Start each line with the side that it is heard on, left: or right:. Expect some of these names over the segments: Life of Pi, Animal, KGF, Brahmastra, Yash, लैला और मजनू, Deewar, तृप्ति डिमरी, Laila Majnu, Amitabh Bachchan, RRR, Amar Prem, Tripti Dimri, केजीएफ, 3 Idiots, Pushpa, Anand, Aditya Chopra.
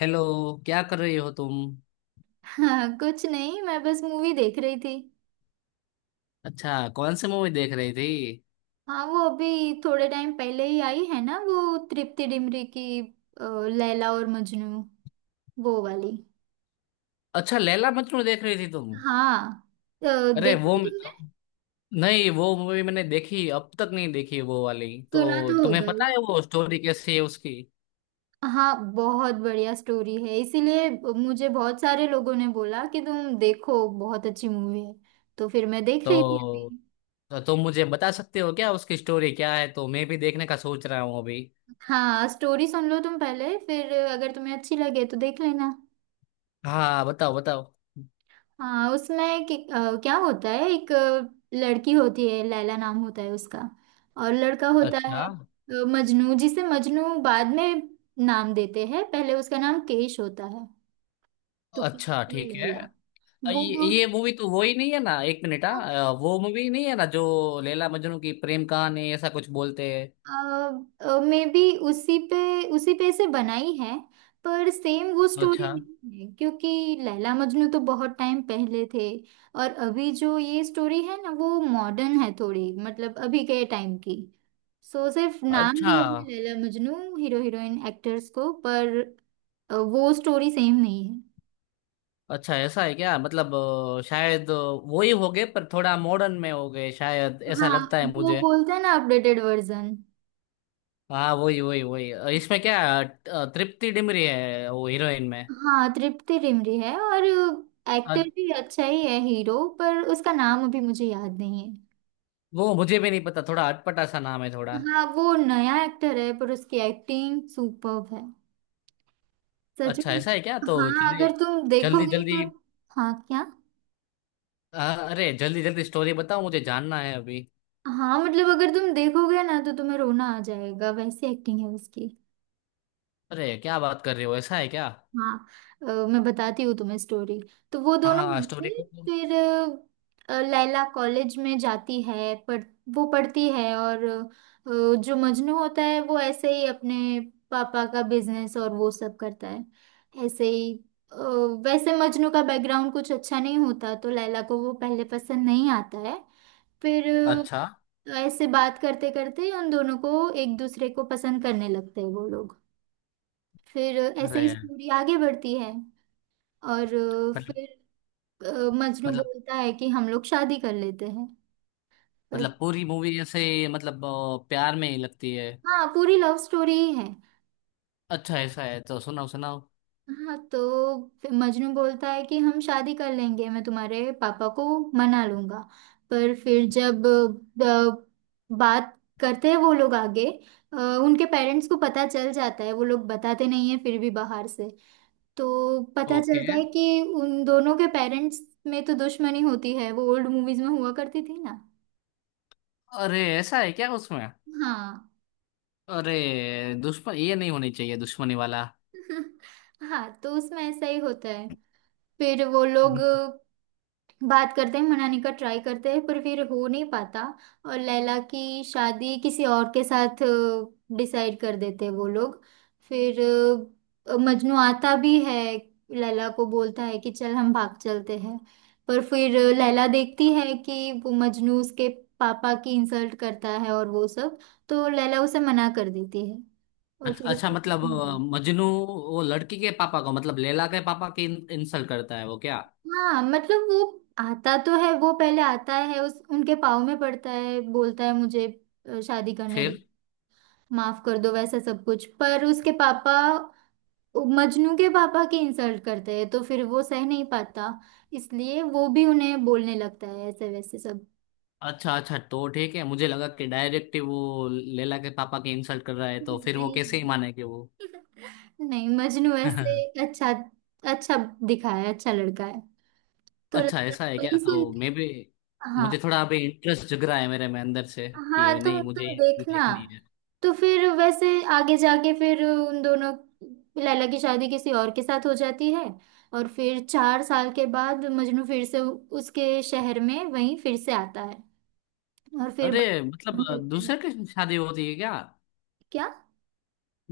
left: Hello. क्या कर रही हो तुम।
right: हाँ, कुछ नहीं। मैं बस मूवी देख रही थी।
left: अच्छा, कौन सी मूवी देख रही थी।
right: हाँ, वो अभी थोड़े टाइम पहले ही आई है ना, वो तृप्ति डिमरी की, अ, लैला और मजनू, वो वाली।
left: अच्छा, लैला मजनू देख रही थी तुम।
right: हाँ। अ,
left: अरे वो,
right: देखी तुमने?
left: नहीं वो मूवी मैंने देखी, अब तक नहीं देखी वो वाली।
right: सुना
left: तो
right: तो
left: तुम्हें
right: होगा
left: पता
right: ही।
left: है वो स्टोरी कैसी है उसकी।
right: हाँ, बहुत बढ़िया स्टोरी है इसीलिए। मुझे बहुत सारे लोगों ने बोला कि तुम देखो, बहुत अच्छी मूवी है। तो फिर मैं देख रही थी अभी।
left: तो तो तुम मुझे बता सकते हो क्या उसकी स्टोरी क्या है, तो मैं भी देखने का सोच रहा हूँ अभी।
right: हाँ, स्टोरी सुन लो तुम पहले, फिर अगर तुम्हें अच्छी लगे तो देख लेना।
left: हाँ बताओ बताओ।
right: हाँ, उसमें क्या होता है, एक लड़की होती है, लैला नाम होता है उसका। और लड़का होता
left: अच्छा।
right: है मजनू, जिसे मजनू बाद में नाम देते हैं। पहले उसका नाम केश होता है। तो
left: अच्छा
right: केश और
left: ठीक है।
right: लैला। वो दो।
left: ये मूवी तो वो ही नहीं है ना, एक मिनट,
right: हाँ।
left: हाँ वो मूवी नहीं है ना जो लैला मजनू की प्रेम कहानी ऐसा कुछ बोलते हैं।
right: मे बी उसी पे, उसी पे से बनाई है, पर सेम वो स्टोरी
left: अच्छा।
right: नहीं है, क्योंकि लैला मजनू तो बहुत टाइम पहले थे। और अभी जो ये स्टोरी है ना, वो मॉडर्न है थोड़ी, मतलब अभी के टाइम की। सो सिर्फ नाम
left: अच्छा।
right: दिया है Laila Majnu, hero heroine actors को, पर वो स्टोरी सेम नहीं है।
left: अच्छा ऐसा है क्या, मतलब शायद वो ही हो गए पर थोड़ा मॉडर्न में हो गए शायद, ऐसा
right: हाँ,
left: लगता है
right: वो
left: मुझे।
right: बोलते हैं ना, अपडेटेड वर्जन।
left: हाँ वही वही वही, इसमें क्या, तृप्ति डिमरी है वो हीरोइन में।
right: हाँ, तृप्ति डिमरी है, और
left: अ,
right: एक्टर भी अच्छा ही है, हीरो, पर उसका नाम अभी मुझे याद नहीं
left: वो मुझे भी नहीं पता, थोड़ा अटपटा सा नाम है थोड़ा।
right: है। हाँ, वो नया एक्टर है पर उसकी एक्टिंग सुपर्ब है, सच
left: अच्छा
right: में।
left: ऐसा है क्या, तो
right: हाँ, अगर
left: चलिए
right: तुम
left: जल्दी
right: देखोगे
left: जल्दी।
right: तो। हाँ, क्या?
left: अ, अरे जल्दी जल्दी स्टोरी बताओ, मुझे जानना है अभी।
right: हाँ, मतलब अगर तुम देखोगे ना, तो तुम्हें रोना आ जाएगा, वैसी एक्टिंग है उसकी।
left: अरे क्या बात कर रहे हो, ऐसा है क्या।
right: हाँ। अ, मैं बताती हूँ तुम्हें स्टोरी। तो वो दोनों
left: हाँ
right: मिलते
left: स्टोरी
right: हैं,
left: को।
right: फिर लैला कॉलेज में जाती है पढ़। वो पढ़ती है, और जो मजनू होता है वो ऐसे ही अपने पापा का बिजनेस और वो सब करता है, ऐसे ही। अ, वैसे मजनू का बैकग्राउंड कुछ अच्छा नहीं होता, तो लैला को वो पहले पसंद नहीं आता है। फिर
left: अच्छा।
right: ऐसे बात करते करते उन दोनों को एक दूसरे को पसंद करने लगते हैं वो लोग। फिर ऐसे ही
left: अरे
right: स्टोरी आगे बढ़ती है। और
left: मतलब,
right: फिर मजनू
left: मतलब,
right: बोलता है कि हम लोग शादी कर लेते हैं। पर
left: मतलब पूरी मूवी ऐसे मतलब प्यार में ही लगती है।
right: हाँ, पूरी लव स्टोरी ही है।
left: अच्छा ऐसा है, तो सुनाओ सुनाओ।
right: हाँ, तो फिर मजनू बोलता है कि हम शादी कर लेंगे, मैं तुम्हारे पापा को मना लूंगा। पर फिर जब बात करते हैं वो लोग आगे, अ, उनके पेरेंट्स को पता चल जाता है। वो लोग बताते नहीं है फिर भी, बाहर से तो पता
left: ओके।
right: चलता है कि उन दोनों के पेरेंट्स में तो दुश्मनी होती है, वो ओल्ड मूवीज में हुआ करती थी ना।
left: अरे ऐसा है क्या उसमें।
right: हाँ।
left: अरे दुश्मन, ये नहीं होनी चाहिए दुश्मनी वाला।
right: हाँ, तो उसमें ऐसा ही होता है। फिर वो लोग बात करते हैं, मनाने का ट्राई करते हैं, पर फिर हो नहीं पाता। और लैला की शादी किसी और के साथ डिसाइड कर देते हैं वो लोग। फिर मजनू आता भी है। लैला को बोलता है कि चल हम भाग चलते हैं, पर फिर लैला देखती है कि वो मजनू उसके पापा की इंसल्ट करता है और वो सब। तो लैला उसे मना कर देती है। और
left: अच्छा
right: फिर
left: अच्छा,
right: उसको,
left: मतलब मजनू वो लड़की के पापा को, मतलब लैला के पापा की इंसल्ट करता है वो क्या।
right: हाँ, मतलब वो आता तो है, वो पहले आता है, उस उनके पाँव में पड़ता है, बोलता है मुझे शादी करने दो,
left: फिर।
right: माफ कर दो, वैसा सब कुछ। पर उसके पापा, मजनू के पापा की इंसल्ट करते हैं, तो फिर वो सह नहीं पाता, इसलिए वो भी उन्हें बोलने लगता है ऐसे वैसे सब।
left: अच्छा अच्छा तो ठीक है, मुझे लगा कि डायरेक्ट वो लैला के पापा की इंसल्ट कर रहा है, तो
right: नहीं
left: फिर वो कैसे
right: नहीं,
left: ही मानेगी वो।
right: नहीं मजनू ऐसे। अच्छा, अच्छा दिखा है, अच्छा लड़का है, तो
left: अच्छा
right: लगता है
left: ऐसा है क्या,
right: वही
left: तो
right: सुनती
left: मैं
right: है।
left: भी मुझे थोड़ा अभी इंटरेस्ट जग रहा है मेरे में अंदर से
right: हाँ,
left: कि
right: तुम
left: नहीं मुझे
right: तुम
left: ये
right: देखना।
left: देखनी है।
right: तो फिर वैसे आगे जाके फिर उन दोनों, लैला की शादी किसी और के साथ हो जाती है। और फिर चार साल के बाद मजनू फिर से उसके शहर में वहीं फिर से आता है, और फिर
left: अरे
right: बच्चे
left: मतलब
right: मिलते हैं।
left: दूसरे के शादी होती है क्या,
right: क्या?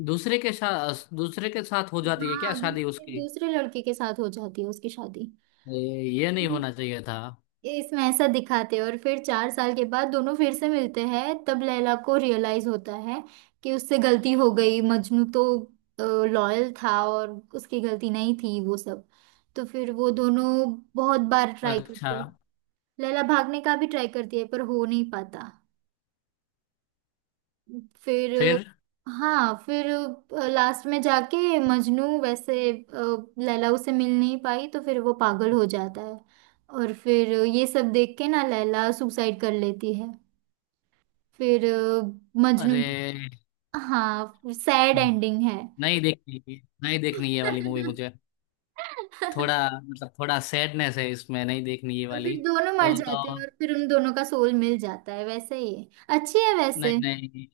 left: दूसरे के साथ, दूसरे के साथ हो जाती है क्या
right: हाँ,
left: शादी
right: दूसरे
left: उसकी।
right: दूसरे लड़के के साथ हो जाती है उसकी शादी।
left: ये नहीं होना चाहिए था।
right: ये इसमें ऐसा दिखाते हैं, और फिर चार साल के बाद दोनों फिर से मिलते हैं, तब लैला को रियलाइज होता है कि उससे गलती हो गई, मजनू तो लॉयल था और उसकी गलती नहीं थी, वो सब। तो फिर वो दोनों बहुत बार ट्राई
left: अच्छा।
right: करते, लैला भागने का भी ट्राई करती है, पर हो नहीं पाता। फिर,
left: फिर।
right: हाँ, फिर लास्ट में जाके मजनू वैसे लैला उसे मिल नहीं पाई, तो फिर वो पागल हो जाता है। और फिर ये सब देख के ना, लैला सुसाइड कर लेती है। फिर मजनू
left: अरे।
right: भी। हाँ, सैड
left: हम्म।
right: एंडिंग है।
left: नहीं देखनी, नहीं देखनी ये वाली मूवी मुझे। थोड़ा, मतलब थोड़ा सैडनेस है इसमें, नहीं देखनी ये
right: तो
left: वाली।
right: फिर दोनों मर जाते हैं
left: तो
right: और फिर उन दोनों का सोल मिल जाता है, वैसे ही है। अच्छी है
left: नहीं
right: वैसे।
left: नहीं,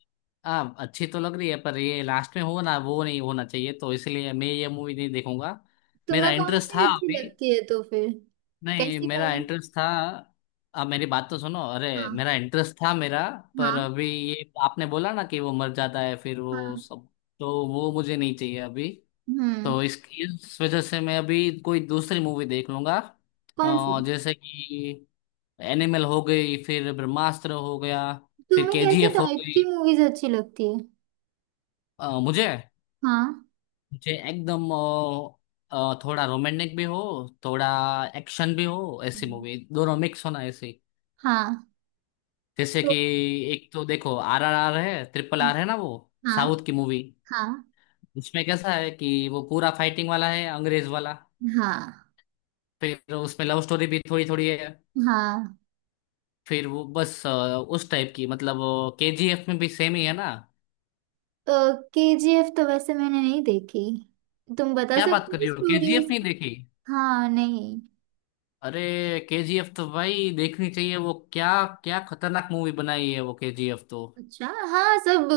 left: हाँ अच्छी तो लग रही है पर ये लास्ट में हो ना वो नहीं होना चाहिए, तो इसलिए मैं ये मूवी नहीं देखूंगा। मेरा
right: तुम्हें कौन
left: इंटरेस्ट
right: सी
left: था
right: अच्छी
left: अभी,
right: लगती है तो फिर?
left: नहीं
right: कैसी
left: मेरा
right: मूवी?
left: इंटरेस्ट था। आप मेरी बात तो सुनो, अरे
right: हाँ।
left: मेरा इंटरेस्ट था मेरा। पर
right: हाँ।
left: अभी ये आपने बोला ना कि वो मर जाता है फिर वो
right: हाँ।
left: सब, तो वो मुझे नहीं चाहिए अभी।
right: हम्म।
left: तो इस वजह से मैं अभी कोई दूसरी मूवी देख लूंगा।
right: कौन सी?
left: जैसे कि एनिमल हो गई, फिर ब्रह्मास्त्र हो गया, फिर
right: तुम्हें कैसे
left: केजीएफ हो
right: टाइप
left: गई।
right: की मूवीज अच्छी लगती है?
left: मुझे,
right: हाँ।
left: मुझे एकदम थोड़ा रोमांटिक भी हो, थोड़ा एक्शन भी हो, ऐसी
right: हम्म।
left: मूवी दोनों मिक्स होना ऐसी।
right: हाँ।
left: जैसे कि
right: तो
left: एक तो देखो RRR है, ट्रिपल
right: हाँ।
left: आर है ना वो, साउथ की मूवी।
right: हाँ।
left: उसमें कैसा है कि वो पूरा फाइटिंग वाला है, अंग्रेज वाला।
right: हाँ।
left: फिर उसमें लव स्टोरी भी थोड़ी थोड़ी है।
right: हाँ,
left: फिर वो बस उस टाइप की, मतलब केजीएफ में भी सेम ही है ना।
right: के जी एफ तो वैसे मैंने नहीं देखी। तुम बता
left: क्या बात
right: सकते
left: कर
right: हो
left: रही हो,
right: स्टोरी
left: केजीएफ नहीं
right: उसकी?
left: देखी।
right: हाँ, नहीं।
left: अरे केजीएफ तो भाई देखनी चाहिए वो, क्या क्या खतरनाक मूवी बनाई है वो केजीएफ तो।
right: अच्छा, हाँ, सब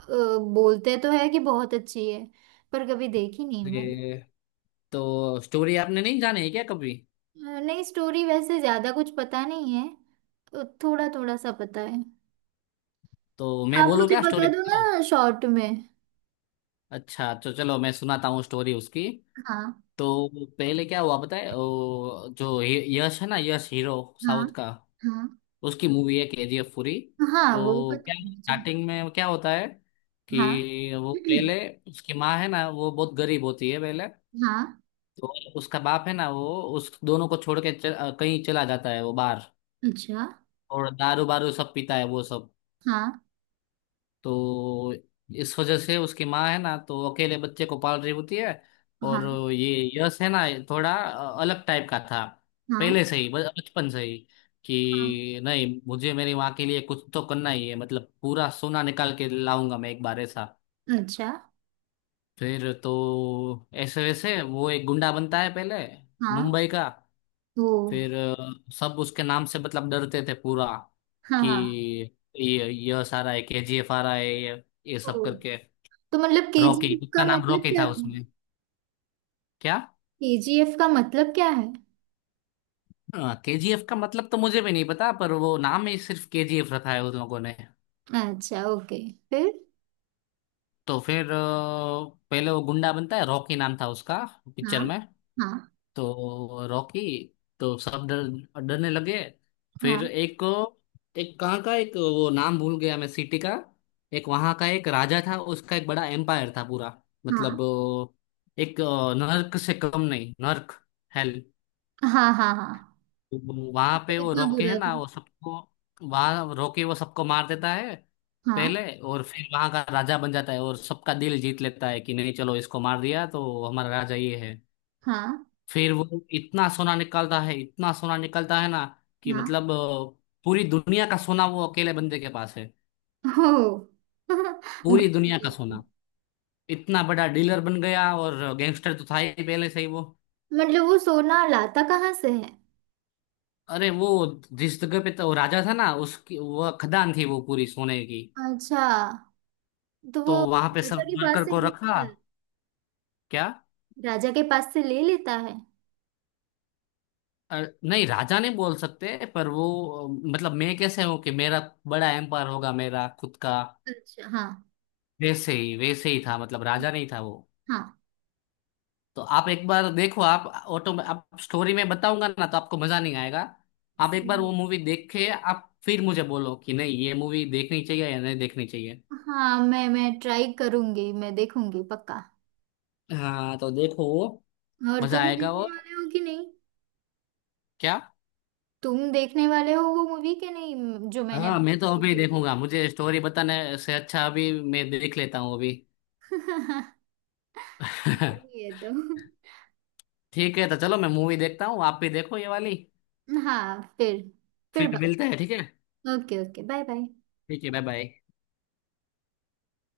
right: बोलते तो है कि बहुत अच्छी है, पर कभी देखी नहीं मैंने।
left: ये, तो स्टोरी आपने नहीं जानी है क्या कभी।
right: नहीं, स्टोरी वैसे ज्यादा कुछ पता नहीं है, थोड़ा थोड़ा सा पता है।
left: तो मैं
right: आप
left: बोलूँ
right: मुझे
left: क्या, स्टोरी
right: बता दो
left: बताओ।
right: ना शॉर्ट में।
left: अच्छा तो चलो मैं सुनाता हूँ स्टोरी उसकी।
right: हाँ।
left: तो पहले क्या हुआ बताए, वो जो यश है ना, यश हीरो
right: हाँ।
left: साउथ का,
right: हाँ।
left: उसकी मूवी है केजीएफ पूरी।
right: हाँ, वो
left: तो
right: पता
left: क्या
right: है मुझे।
left: स्टार्टिंग में क्या होता है
right: हाँ।
left: कि वो पहले उसकी माँ है ना वो बहुत गरीब होती है पहले।
right: हाँ।
left: तो उसका बाप है ना वो, उस दोनों को छोड़ के कहीं चला जाता है वो बाहर
right: अच्छा।
left: और दारू बारू सब पीता है वो सब।
right: हाँ।
left: तो इस वजह से उसकी माँ है ना तो अकेले बच्चे को पाल रही होती है। और
right: हाँ।
left: ये यश है ना, ये थोड़ा अलग टाइप का था
right: हाँ।
left: पहले से ही, बचपन से ही
right: हाँ।
left: कि नहीं मुझे मेरी माँ के लिए कुछ तो करना ही है, मतलब पूरा सोना निकाल के लाऊंगा मैं एक बार, ऐसा।
right: अच्छा।
left: फिर तो ऐसे वैसे वो एक गुंडा बनता है पहले,
right: हाँ।
left: मुंबई का।
right: ओ।
left: फिर सब उसके नाम से मतलब डरते थे पूरा
right: हाँ।
left: कि
right: हाँ।
left: ये यश आ रहा है, केजीएफ आ रहा है, ये सब
right: ओ,
left: करके।
right: तो मतलब
left: रॉकी,
right: केजीएफ
left: उसका
right: का
left: नाम
right: मतलब
left: रॉकी
right: क्या
left: था
right: था?
left: उसमें। क्या,
right: केजीएफ का मतलब क्या है?
left: हाँ, केजीएफ का मतलब तो मुझे भी नहीं पता, पर वो नाम ही सिर्फ केजीएफ रखा है उन लोगों ने।
right: अच्छा, ओके। फिर?
left: तो फिर पहले वो गुंडा बनता है, रॉकी नाम था उसका
right: हाँ।
left: पिक्चर में।
right: हाँ।
left: तो रॉकी, तो सब डर, डरने लगे। फिर
right: हाँ।
left: एक, एक कहाँ का, एक वो नाम भूल गया मैं सिटी का, एक वहाँ का एक राजा था उसका, एक बड़ा एम्पायर था पूरा
right: हाँ।
left: मतलब एक नर्क से कम नहीं, नर्क, हेल।
right: हाँ। हाँ। हाँ,
left: वहां पे
right: तो
left: वो
right: इतना
left: रोके है
right: बुरा था?
left: ना वो सबको, वहां रोके वो सबको मार देता है
right: हाँ।
left: पहले, और फिर वहां का राजा बन जाता है और सबका दिल जीत लेता है कि नहीं चलो, इसको मार दिया तो हमारा राजा ये है।
right: हाँ।
left: फिर वो इतना सोना निकालता है, इतना सोना निकालता है ना कि
right: हाँ।
left: मतलब पूरी दुनिया का सोना वो अकेले बंदे के पास है,
right: हो।
left: पूरी दुनिया का
right: बदला।
left: सोना। इतना बड़ा डीलर बन गया, और गैंगस्टर तो था ही पहले से ही वो।
right: मतलब वो सोना लाता कहाँ से है?
left: अरे वो जिस जगह पे तो वो राजा था ना, उसकी वो खदान थी वो पूरी सोने की,
right: अच्छा। तो
left: तो
right: वो
left: वहां पे सब
right: राजा के पास
left: वर्कर
right: से
left: को
right: ले
left: रखा।
right: लेता है?
left: क्या,
right: राजा के पास से ले लेता है?
left: अ, नहीं राजा नहीं बोल सकते पर वो मतलब मैं कैसे हूँ कि मेरा बड़ा एम्पायर होगा मेरा खुद का,
right: अच्छा। हाँ।
left: वैसे ही था, मतलब राजा नहीं था वो।
right: हाँ।
left: तो आप एक बार देखो, आप ऑटो में आप स्टोरी में बताऊंगा ना तो आपको मजा नहीं आएगा। आप एक
right: सही
left: बार वो
right: है।
left: मूवी देख के आप फिर मुझे बोलो कि नहीं ये मूवी देखनी चाहिए या नहीं देखनी चाहिए।
right: हाँ, मैं ट्राई करूंगी, मैं देखूंगी पक्का।
left: हाँ तो देखो वो
right: और
left: मजा
right: तुम
left: आएगा
right: देखने
left: और।
right: वाले हो कि नहीं?
left: क्या,
right: तुम देखने वाले हो वो मूवी के नहीं, जो मैंने
left: हाँ मैं तो
right: अभी
left: अभी
right: देखी थी?
left: देखूंगा, मुझे स्टोरी बताने से अच्छा अभी मैं देख लेता हूँ अभी।
right: सही है, तो।
left: ठीक है, तो चलो मैं मूवी देखता हूँ, आप भी देखो ये वाली।
right: हाँ, फिर
left: फिर मिलते
right: बात।
left: हैं ठीक है।
right: Okay, okay, bye bye.
left: ठीक है बाय बाय।